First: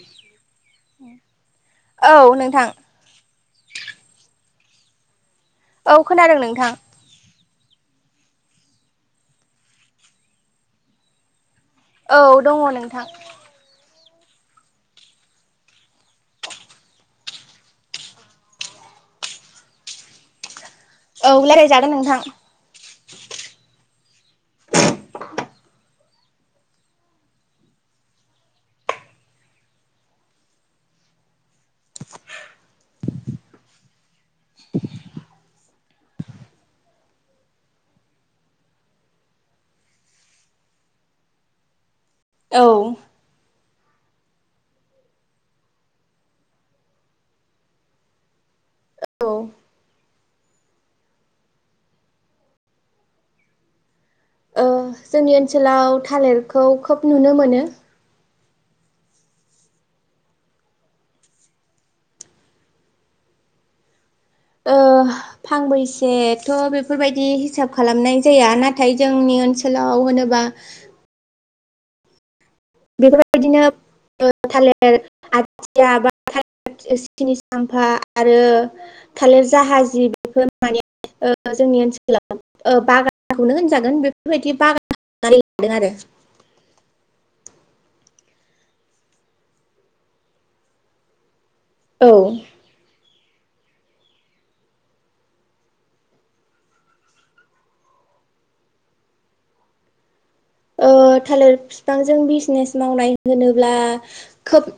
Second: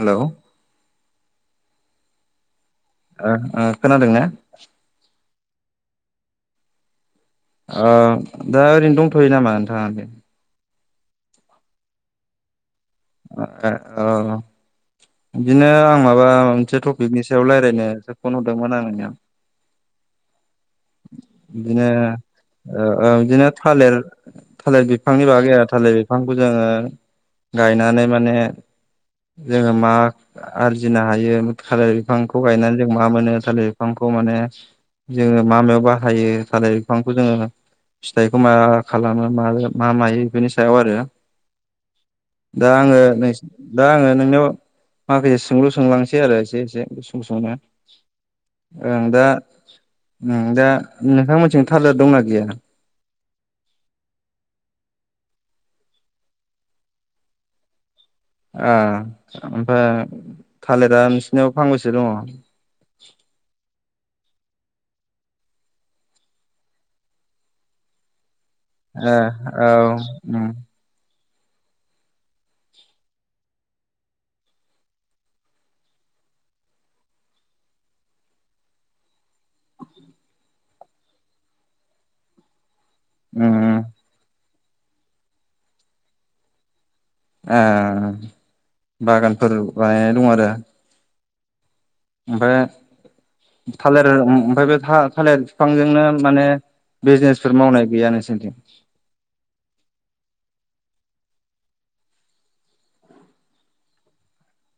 Hello औ नोंथां ओ ओ खोनादों ना औ खोनादों नोंथां ओ दा ओरैनो दंथ'यो नामा नोंथाङा बे औ दङ नोंथां औ बिदिनो आं माबा मोनसे टपिकनि सायाव रायलायनोसो फन हरदोंमोन आं नोंथां औ बिदिनो रायज्लायजागोन नोंथां ओ ओम बिदिनो थालेर थालिर बिफांनि बागै आरो थालिर बिफांखौ जोङो गायनानै जोङो मा आरजिनो हायो थालिर बिफांखौ गायनानै जों मा मोनो थालिर बिफांखौ खौ माने जोङो मामायाव बाहायो थालिर बिफांखौ जोङो फिथाइखौ मा खालामो म मा मायो बेफोरनि सायाव आरो औ दा आङो नोसनो दा आङो नोंनियाव माखासे सोंलु सोंलांनोसै आरो एसे एसे गुसुं गुसुंनो ओं दा औ होम दा नोंथांमोननिथिं थालेर दंना गैया औ जोंनि ओनसोलाव थालिरखौ खोब नुनो मोनो ओ ओमफ्राय थालिरा नोंसिनियाव फांबैसो दङ [inaudible] ओ फांबैसेथ' बेफोरबायदि हिसाब खालामनाय जाया नाथाय ए जोंनि औ ओनसोलाव उम होनोबा बेफोरबायदिनो ओ थालिर आथिया बा थाले सिनि साम्फा आरो थालिर जाहाजि बेफोर माने ओ जोंनि ओनसोलााव ओ बागानखौनो उम होनजागोन बेफोरबायदि बागान होननानै लादों आरो ओ बागानफोर बानायनाय दं आरो आरो औ ओमफ्राय थालिर ओमफाय बे थालिर बिफांजोंनो माने बिजनेसफोर मावनाय गैया नोंसोरथिं ओ थालिर बिफांजों बिजनेस मावनाय होनोब्ला खोब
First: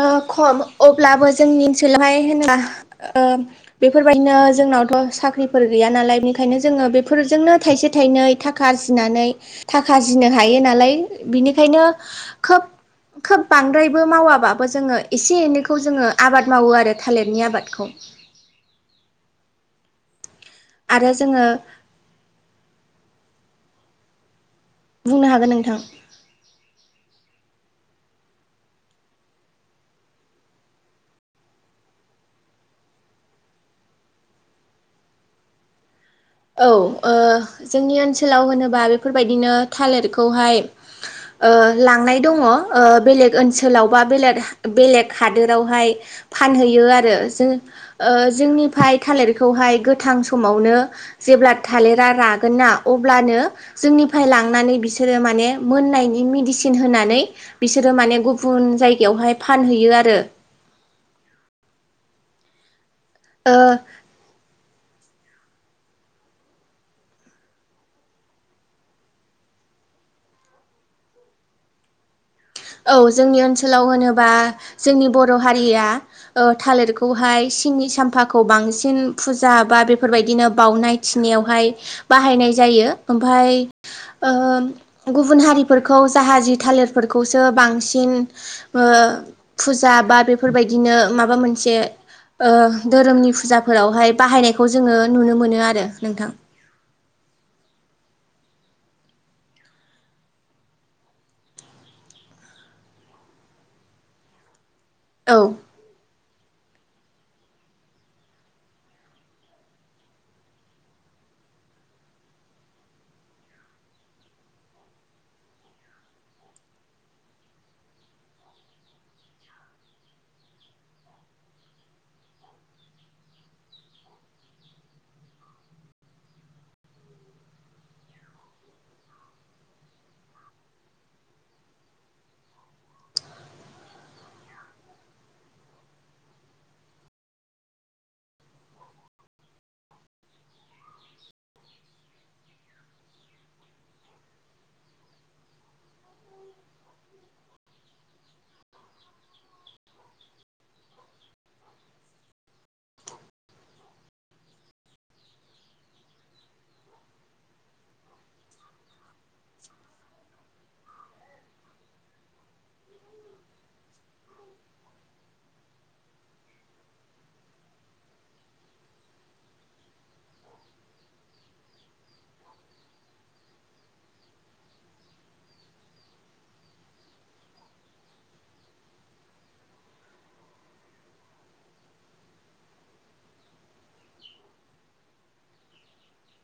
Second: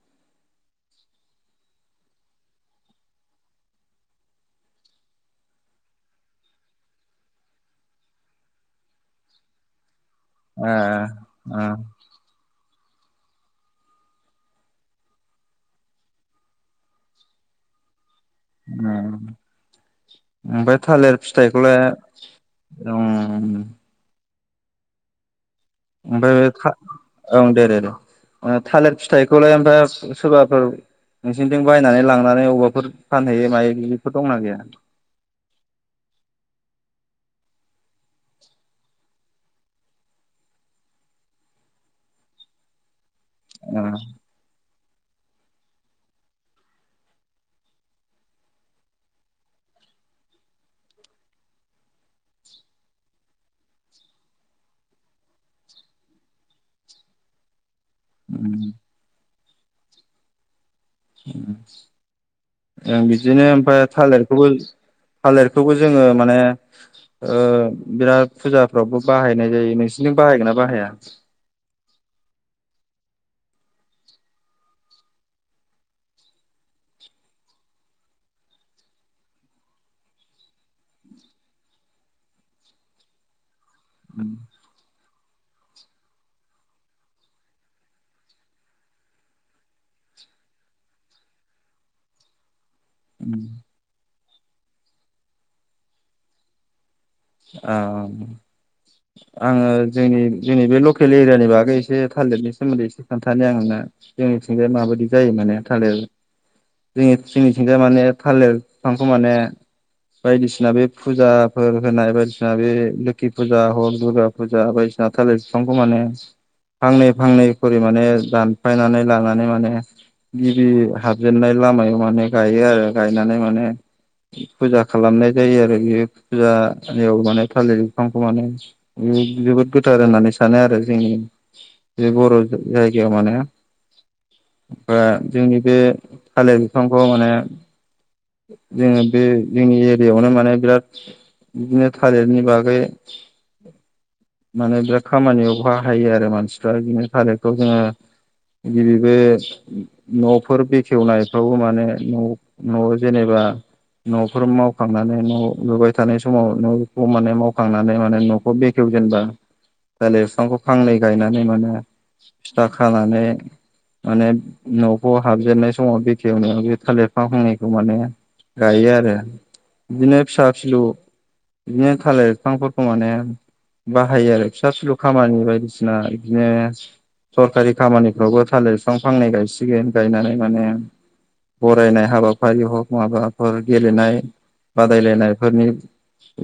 ओ खम अब्लाबो जोंनि ओनसोलावहाय होनोबा ओ बेफोरबायदिनो जोंनावथ' साख्रिफोर गैया नालाय बेनिखायनो जोङो बेफोरजोंनो थाइसे थाइनै थाखा आरजिनानै थाखा आरजिनो हायो ए नालाय ओ बिनिखायनो खोब खोब बांद्रायबो मावाबा बो जोङो एसे एनैखौ जोङो आबाद मावो आरो थालिरनि आबादखौ औ ओमफ्राय आरो थालिर जोङो फिथाइखौलाय बुंनो हागोन नों ओमफ्राय था ओं दे दे दे थालिर फिथाइखौलाय ओमफ्राय सोरबाफोर नोंसिनिथिं बायनानै लांनानै अबाफोर फानहैयो मायो बेदिफोर दंना गैया [inaudible] औ जोंनि ओनसोलाव होनोबा बेफोरबायदिनो थालिरखौहाय लांनाय दङ बेलेग ओ ओनसोलाव बा बेलेग बेलेग हादोरावहाय फानहैयो आरो जों जोंनिफ्राय थालिरखौ हाय गोथां समावनो जेब्ला थालिरा रागोन ना अब्लानो जोंनिफ्राय लांनानै बिसोरो माने मोननायनि मेदिसिन होनानै बिसोरो माने गुबुन जायहाय फानहैयो आरो बिदिनो ओ ओमफ्राय थालिरखौबो थालिरखौबो जोङो माने बिराद फुजाफ्रावबो बाहायनाय जायो नोंसोरथिं बाहायो ना बाहाया। [inaudible] औ जोंनि ओनसोलाव होनोबा जोंनि बर' हारिया थालिरखौहाय सिंनि साम्फाखौ बांसिन फुजा बा बेफोरबायदिनो बाउनाय थिनायावहाय बाहायनाय जायो ओमफ्राय गुबुन हारिफोरखौ जाहानि थालिरफोरखौ बांसिन फुजा बा बेफोरबायदिनो माबा मोनसे धोरोमनि फुजाफोरावहाय बाहायनायखौ जोङो नुनो मोनो आरो नोंथां। अ आङो जोंनि जोंनि बे लकेल एरियानि बागै एसे थालिरनि सोमोन्दै एसे खोन्थानो आं नोंनो जोंनिथिंजाया माबायदि जायो औ माने थालिर जोंनि जोंनिथिंजाय माने थालिर बिफांखौ माने बायदिसिना बे फुजाफोर होनाय बायदिसिना बे लोखि फुजा हर दुर्गा फुजा बायदिसिना थालिर बिफांखौ माने फांनै फांनै खरि माने दानफायनानै लानानै माने गिबि हाबजेननाय लामायाव माने गायो आरो गायनानै माने फुजा खालामनाय जायो आरो बे फुजा बेयाव माने थालिर बिफांखौ माने जोबोद गोथार होननानै सानो आरो जोंनि बे बर' जायगायाव माने ओमफ्राय जोंनि बे थालिर बिफांखौ माने जोङो बे जोंनि एरियाआवनो माने बिराद बिदिनो थालिरनि बागै माने बिराद खामानियाव बाहायो आरो मानसिफ्रा बिदिनो थालिरखौ जोङो। न'फोर बेखेवनायफ्रावबो माने न' न'आव जेनेबा [unintelligible] न'फोर मावखांनानै न' लुबाय थानाय समाव न'खौ माने मावखांनानै माने न'खौ बेखेवजेनबा थालिर बिफांखौ फांनै गायनानै माने फिथा खानानै माने न'खौ हाबजेननाय समाव बेखेवनायाव बे थालिर फांनैखौ माने गायो आरो बिदिनो फिसा फिसलौ बिदिनो थालिर बिफांफोरखौ माने बाहायो आरो फिसा फिसलौ खामानि बायदिसिना बिदिनो सरकारि खामानिफ्रावबो थालिर बिफां फांनै गायसिगोन गायनानै माने बरायनाय हाबाफारि हक माबाफोर गेलेनाय बादायलायनाय फोरनि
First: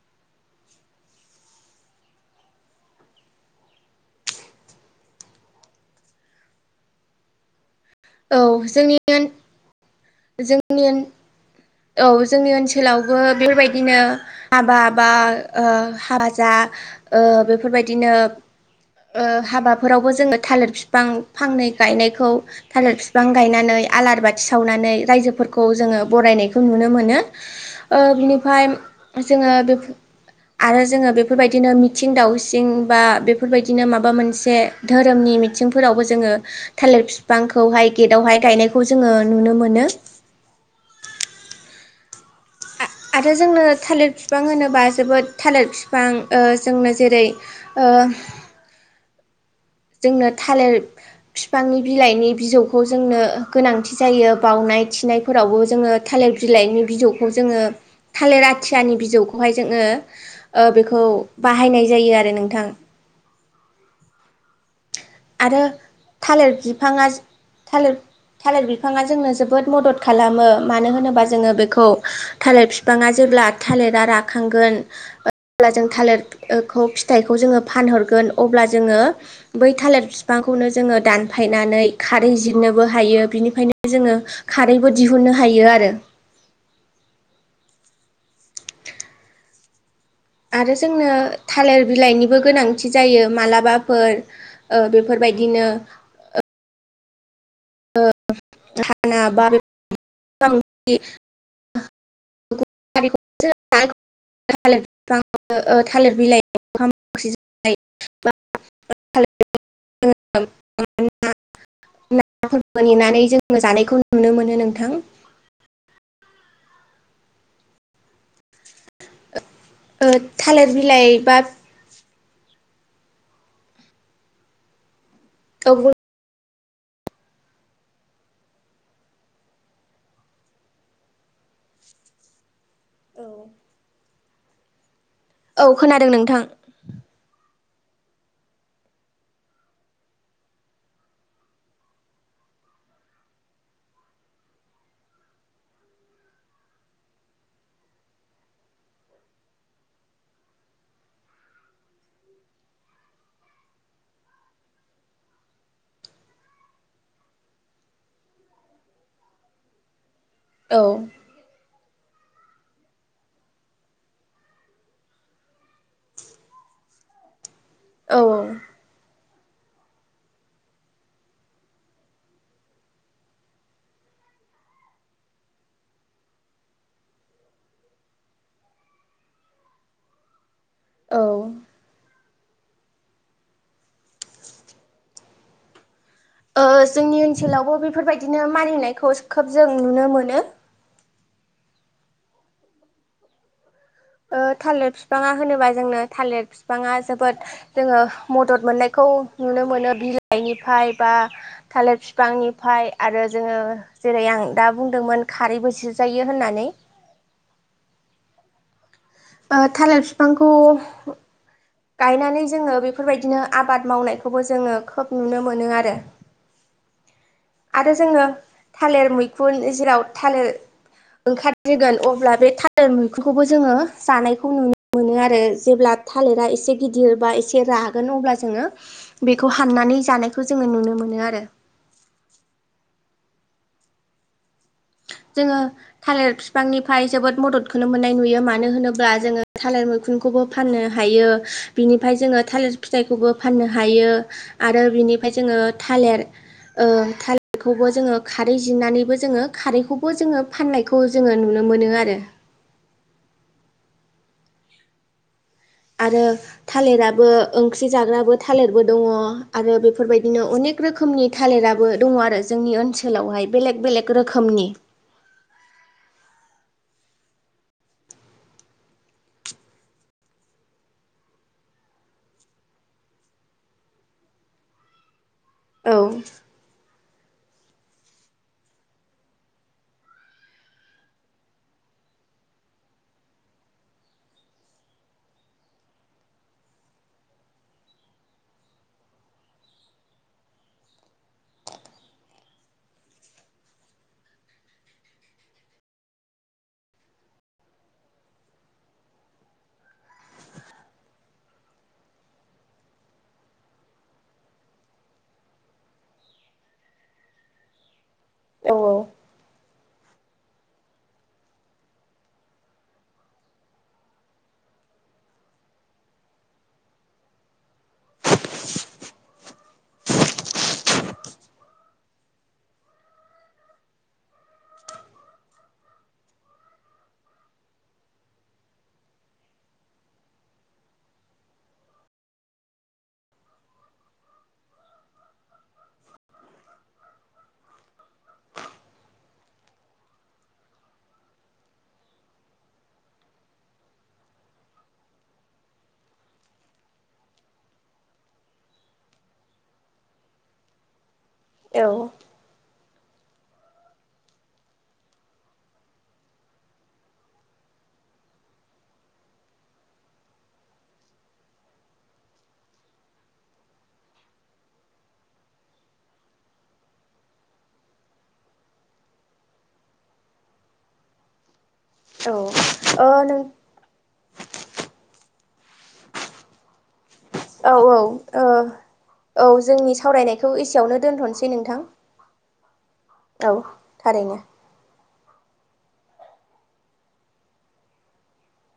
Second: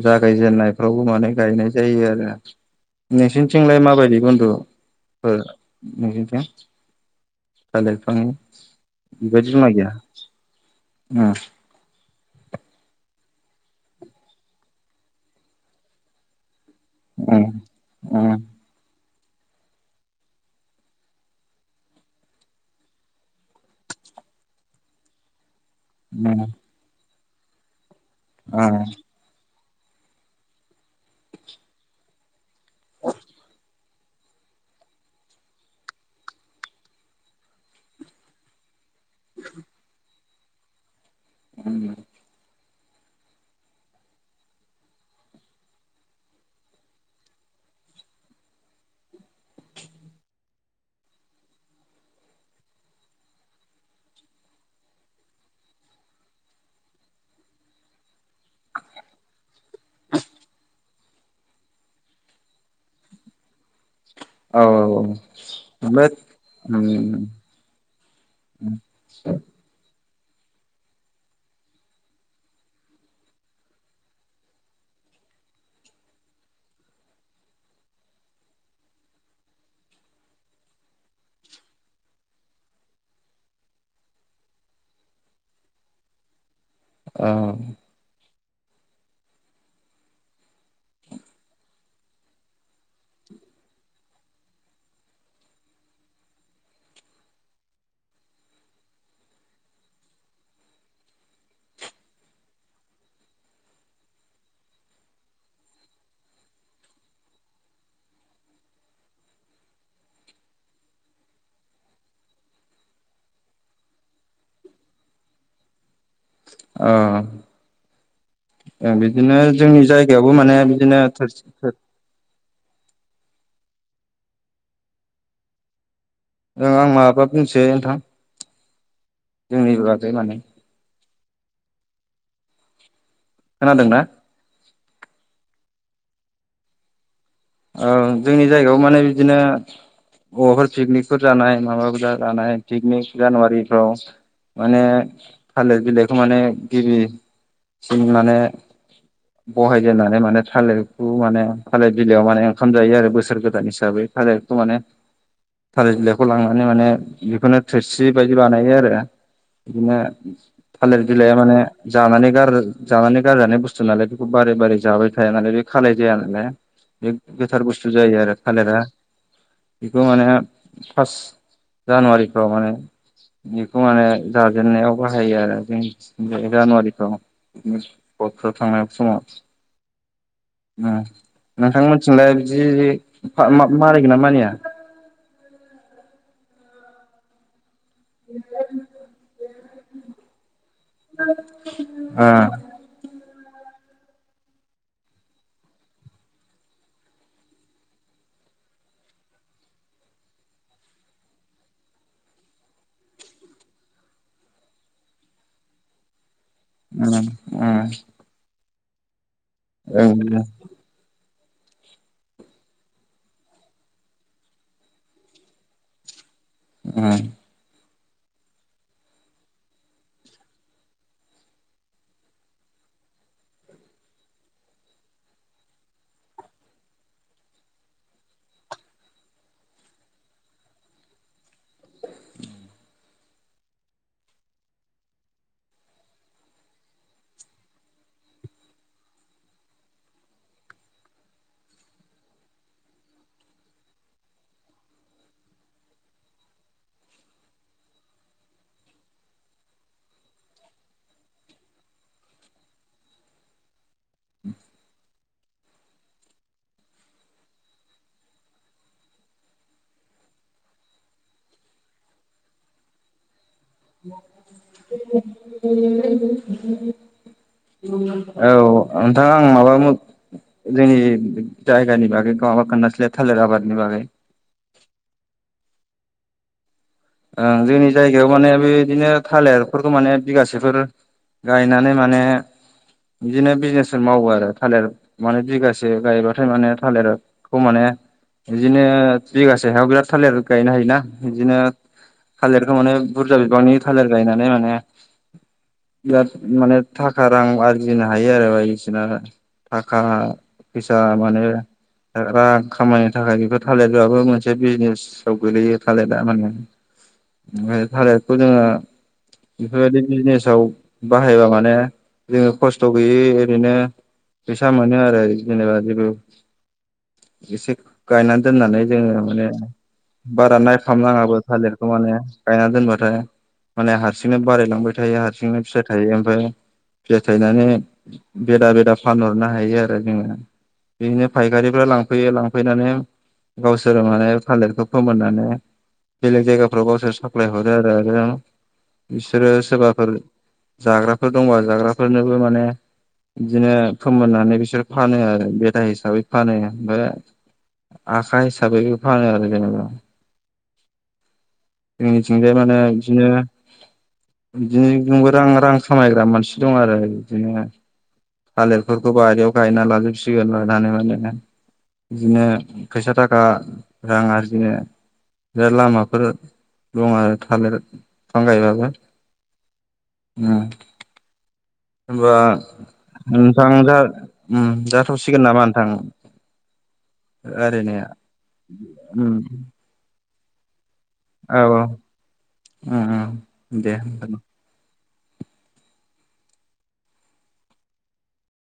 जागायजेनन्नायफ्रावबो माने गायनाय जायो आरो। नोंसोरनिथिंलाय माबायदि बन्दु नोंसोरनिथिं थालिरफांनि औ जोंनि बेबायदि जमा गैया जोंनि उम औ जोंनि ओनसोलावबो बेबायदिनो हाबा बा ओ हाबा जा ओ बेफोरबायदिनो उम ओ हाबाफोरावबो जोङो थालिर बिफां फांनै गायनायखौ थालिर बिफां गायनानै आलार बाथि सावनानै रायजोफोरखौ जोङो उम उम बरायनायखौ नुनो मोनो ओ बिनिफ्राय जोंङो ! ! ! आरो जोङो बेफोरबायदिनो मिथिं दावसिं बा बेफोरबायदिनो माबा मोनसे धोरोमनि मिथिंफोरावबो जोङो थालिर बिफांखौहाय गेटावहाय गायनायखौ जोङो नुनो मोनो उम आरो जोंनो थालिर बिफां होनोबा जोबोद थालिर बिफां ओ‌ जोंनो जेरै ओ ! ! !! ! ! ! बिफांनि बिलाइनि बिजौखौ जोंनो गोनांथि जायो बावउनाय थिनायफोरावबो जोङो थालिर बिलाइनि बिजौखौ जोङो थालेर आथियानि बिजौखौहाय जोङो ओ बेखौ बाहायनाय जायो आरो नोंथां औ औ औ आरो ओमफ्राय थालिर बिफाङा उम थालिर थालिर बिफाङा जोंनो जोबोद मदद खालामो मानो होनोबा जोङो बेखौ थालिर बिफाङा जेब्ला थालिरा राखांगोन अब्ला जों थालिरखौ फिथाइखौ जोङो फानहरगोन अब्ला जोङो बै थालेर बिफांखौनो जोङो दानफायनानै खारै जिरनोबो हायो बिनिफ्रायनो जोङो खारैबो दिह हुननो हायो आरो औ आरो जोंनो थालिर बिलाइनिबो गोनांथि जायो मालाबाफोर ओ बेफोर बायदिनो ! ! ! ओ हाना बार ! ! ! ओ ओ थालिर बिलाइ दंफां ओ थालिर बिफां मेनानै जोंङो जानायखौ नुनो मोनो नोंथां ओ ओ बिदिनो जोंनि ओ जायगायावबो माने थालिर बिदिनो बिलाइ बा थोरसि खौ बो ओ आं माबा बुंसै नोंथां जोंनि लागै माने खोना दोंना औ खोनादों नोंथां औ जोंनि जायगायाव मोनोबिदिनो अफोर पिकनिकफोर जानायाय माबारज जानायाय पिकनिक जानुवारिफ्राव माने थालिर बिलाइखौ माने गिबिसिन माने बहायजेननानै माने थालिरखौ माने थालिर बि बिलायाव माने ओंखाम जायो आरो बोसोर गोदान हिसाबै थालिरखौ माने थालिर बिलाइखौ लांनानै माने बेखौनो थोरसि बायदि बानायो आरो बिदिनो औ थालिर बिलाइ माने जानानै गार जानानै गारजानाय बुस्थु नालाय बेखौ बारै बारै जाबाय थाया नालाय बे खालाय जाया नालाय बे गोथार बुस्थु जायो औ आरो थालेरा बेखौ माने फार्स्ट जानुवारि माने बेखौ माने जाजेननायाव बाहायो आरो जों बे जानुवारि फोराव बथफ्राव थांनाय समाव औ। थिंलाय बिदि फा मा मानिगोन ना मानिया? ओ जोंनि ओनसोलावबो बेफोरबायदिनो मानिनायखौ खोब जों नुनो मोनो। आ ओ थालिर बिफाङा होनोबा जोंनो थालिर बिफाङा जोबोद जोङो मदद मोननायखौ औ नुनो मोनो बिलाइनिफ्राय बा थालिर बिफांनिफ्राय आरो जोङो जेरै आं दा बुंदोंमोन खारैबो सिजायो ओम ओम। ओ थालिर बिफांखौ [inaudible] गायनानै जोङो बेफोरबायदिनो आबाद मावनायखौबो जोङो खोब नुनो मोनो आरो। ओम। आरो जोङो थालिर मैखुन जेराव थालेर ओंखारग्रोगोन अब्ला बे थालिर मैखुनखौबो जोङो जानायखौ नुनो मोनो आरो। जेब्ला थालिरा एसे गिदिर बा एसे रागोन अब्ला जोङो बेखौ हाननानै जानायखौ जोङो नुनो मोनो आरो। जोङो थालिर बिफांनिफ्राय जोबोद मददखौनो मोननाय नुयो मानो होनोब्ला जोङो थालिर मैं खुनखौबो फनो हायो। बिनिफ्राय जोङो थालिर फिथखौबो फाननो हायो। आरो बे निफाय जोङो थालिर थालिरखौबो जोङो खारै जिरनानैबो जों खारैखौ बो जोङो फाननायखौ जोङो नुनो मोनो आरो। आरो थालिराबो ओंख्रि जाग्राबो थालिरबो दङ आरो बेफोरबायदिनो अनेक रोखोमनि थालिराबो दङ आरो जोंनि ओनसोलावहाय। बेलेग बेलेग रोखोमनि [unintelligible] औ नोंथां आं माबा जोंनि जायगा नि बागै गाबा खोनथासैलाय थालेर आबादनि बागै। [inaudible] औ। ओं जोंनि जायगायाव माने बेदिनो थालिरफोरखौ माने बिगासेफोर गायनानै माने बिदिनो बिजनेसफोर मावो आरो थालिर माने बिगासे गायबाथाय माने थालिरखौ माने बिदिनो बिगासे हायाव बिराद थालिर गायनो हायोना, बिदिनो थालिरखौ माने बुरजा बिबांनि थालिर गायनानै माने बिराद माने थाखा रां आरजिनो हायो आरो बायदिसिना थाखा फैसा मानो। रां खामायनो थाखाय बेफोर थालिरआबो मोनसे बिजनेसाव गोलैयो थालिरा माने। ओमफाय थालेरखौ जोङो औ बेफोरबायदि बिजनेसाव बाहायबा माने जोङो खस्थ' गैयि ओरैनो फैसा मोनो आरो जेनेबा जेबो एसे गायनानै दोननानै जोङो माने बारा नायफाम नङाबो। थालिरखौ माने गायना दोनबाथाय माने हारसिंनो बारायलांबाय थायो हासिंनो फिसाय थायो ओमफाय फिथाइ थायनानै बेदा बेदा फानहरनो हायो आरो जोङो । बिदिनो फायखारिफ्रा लांफैयो लांफैनानै गावसोरो माने थालिरखौ फोमोननानै बेलेग जायगाफ्राव गावसोर साप्लाय हरो आरो। आरो बिसोरो सोरबाफोर जाग्राफोर दंबा जाग्राफोरनोबो माने बिदिनो फोमोननानै बिसोर फानो आरो बेदा हिसाबै फानो आरो। ओमफाय आखा हिसाबैबो फानो आरो जेनेबा। औ जोंनिथिंजाय माने बिदिनो बिदिनो जोंबो रां रां खामायग्रा मानसि दं आरो बिदिनो । थालिरफोरखौ बाहयाव गायना लाजोबसिगोन लानानै माने बिदिनो फैसा थाखा रां आरजिनो बे लामाफोर दं आरो थालिर बिफां गायबाबो । उ होनबा औ नों नोंथां जा जाथ'सिगोन नामा नोंथां । औ -औ ओ उम औ जोंनि सावरायनायखौ एसेयावनो दोनथ'नोसै औ औ नोंथां उम औ उम दे होनबा। थारैनो ।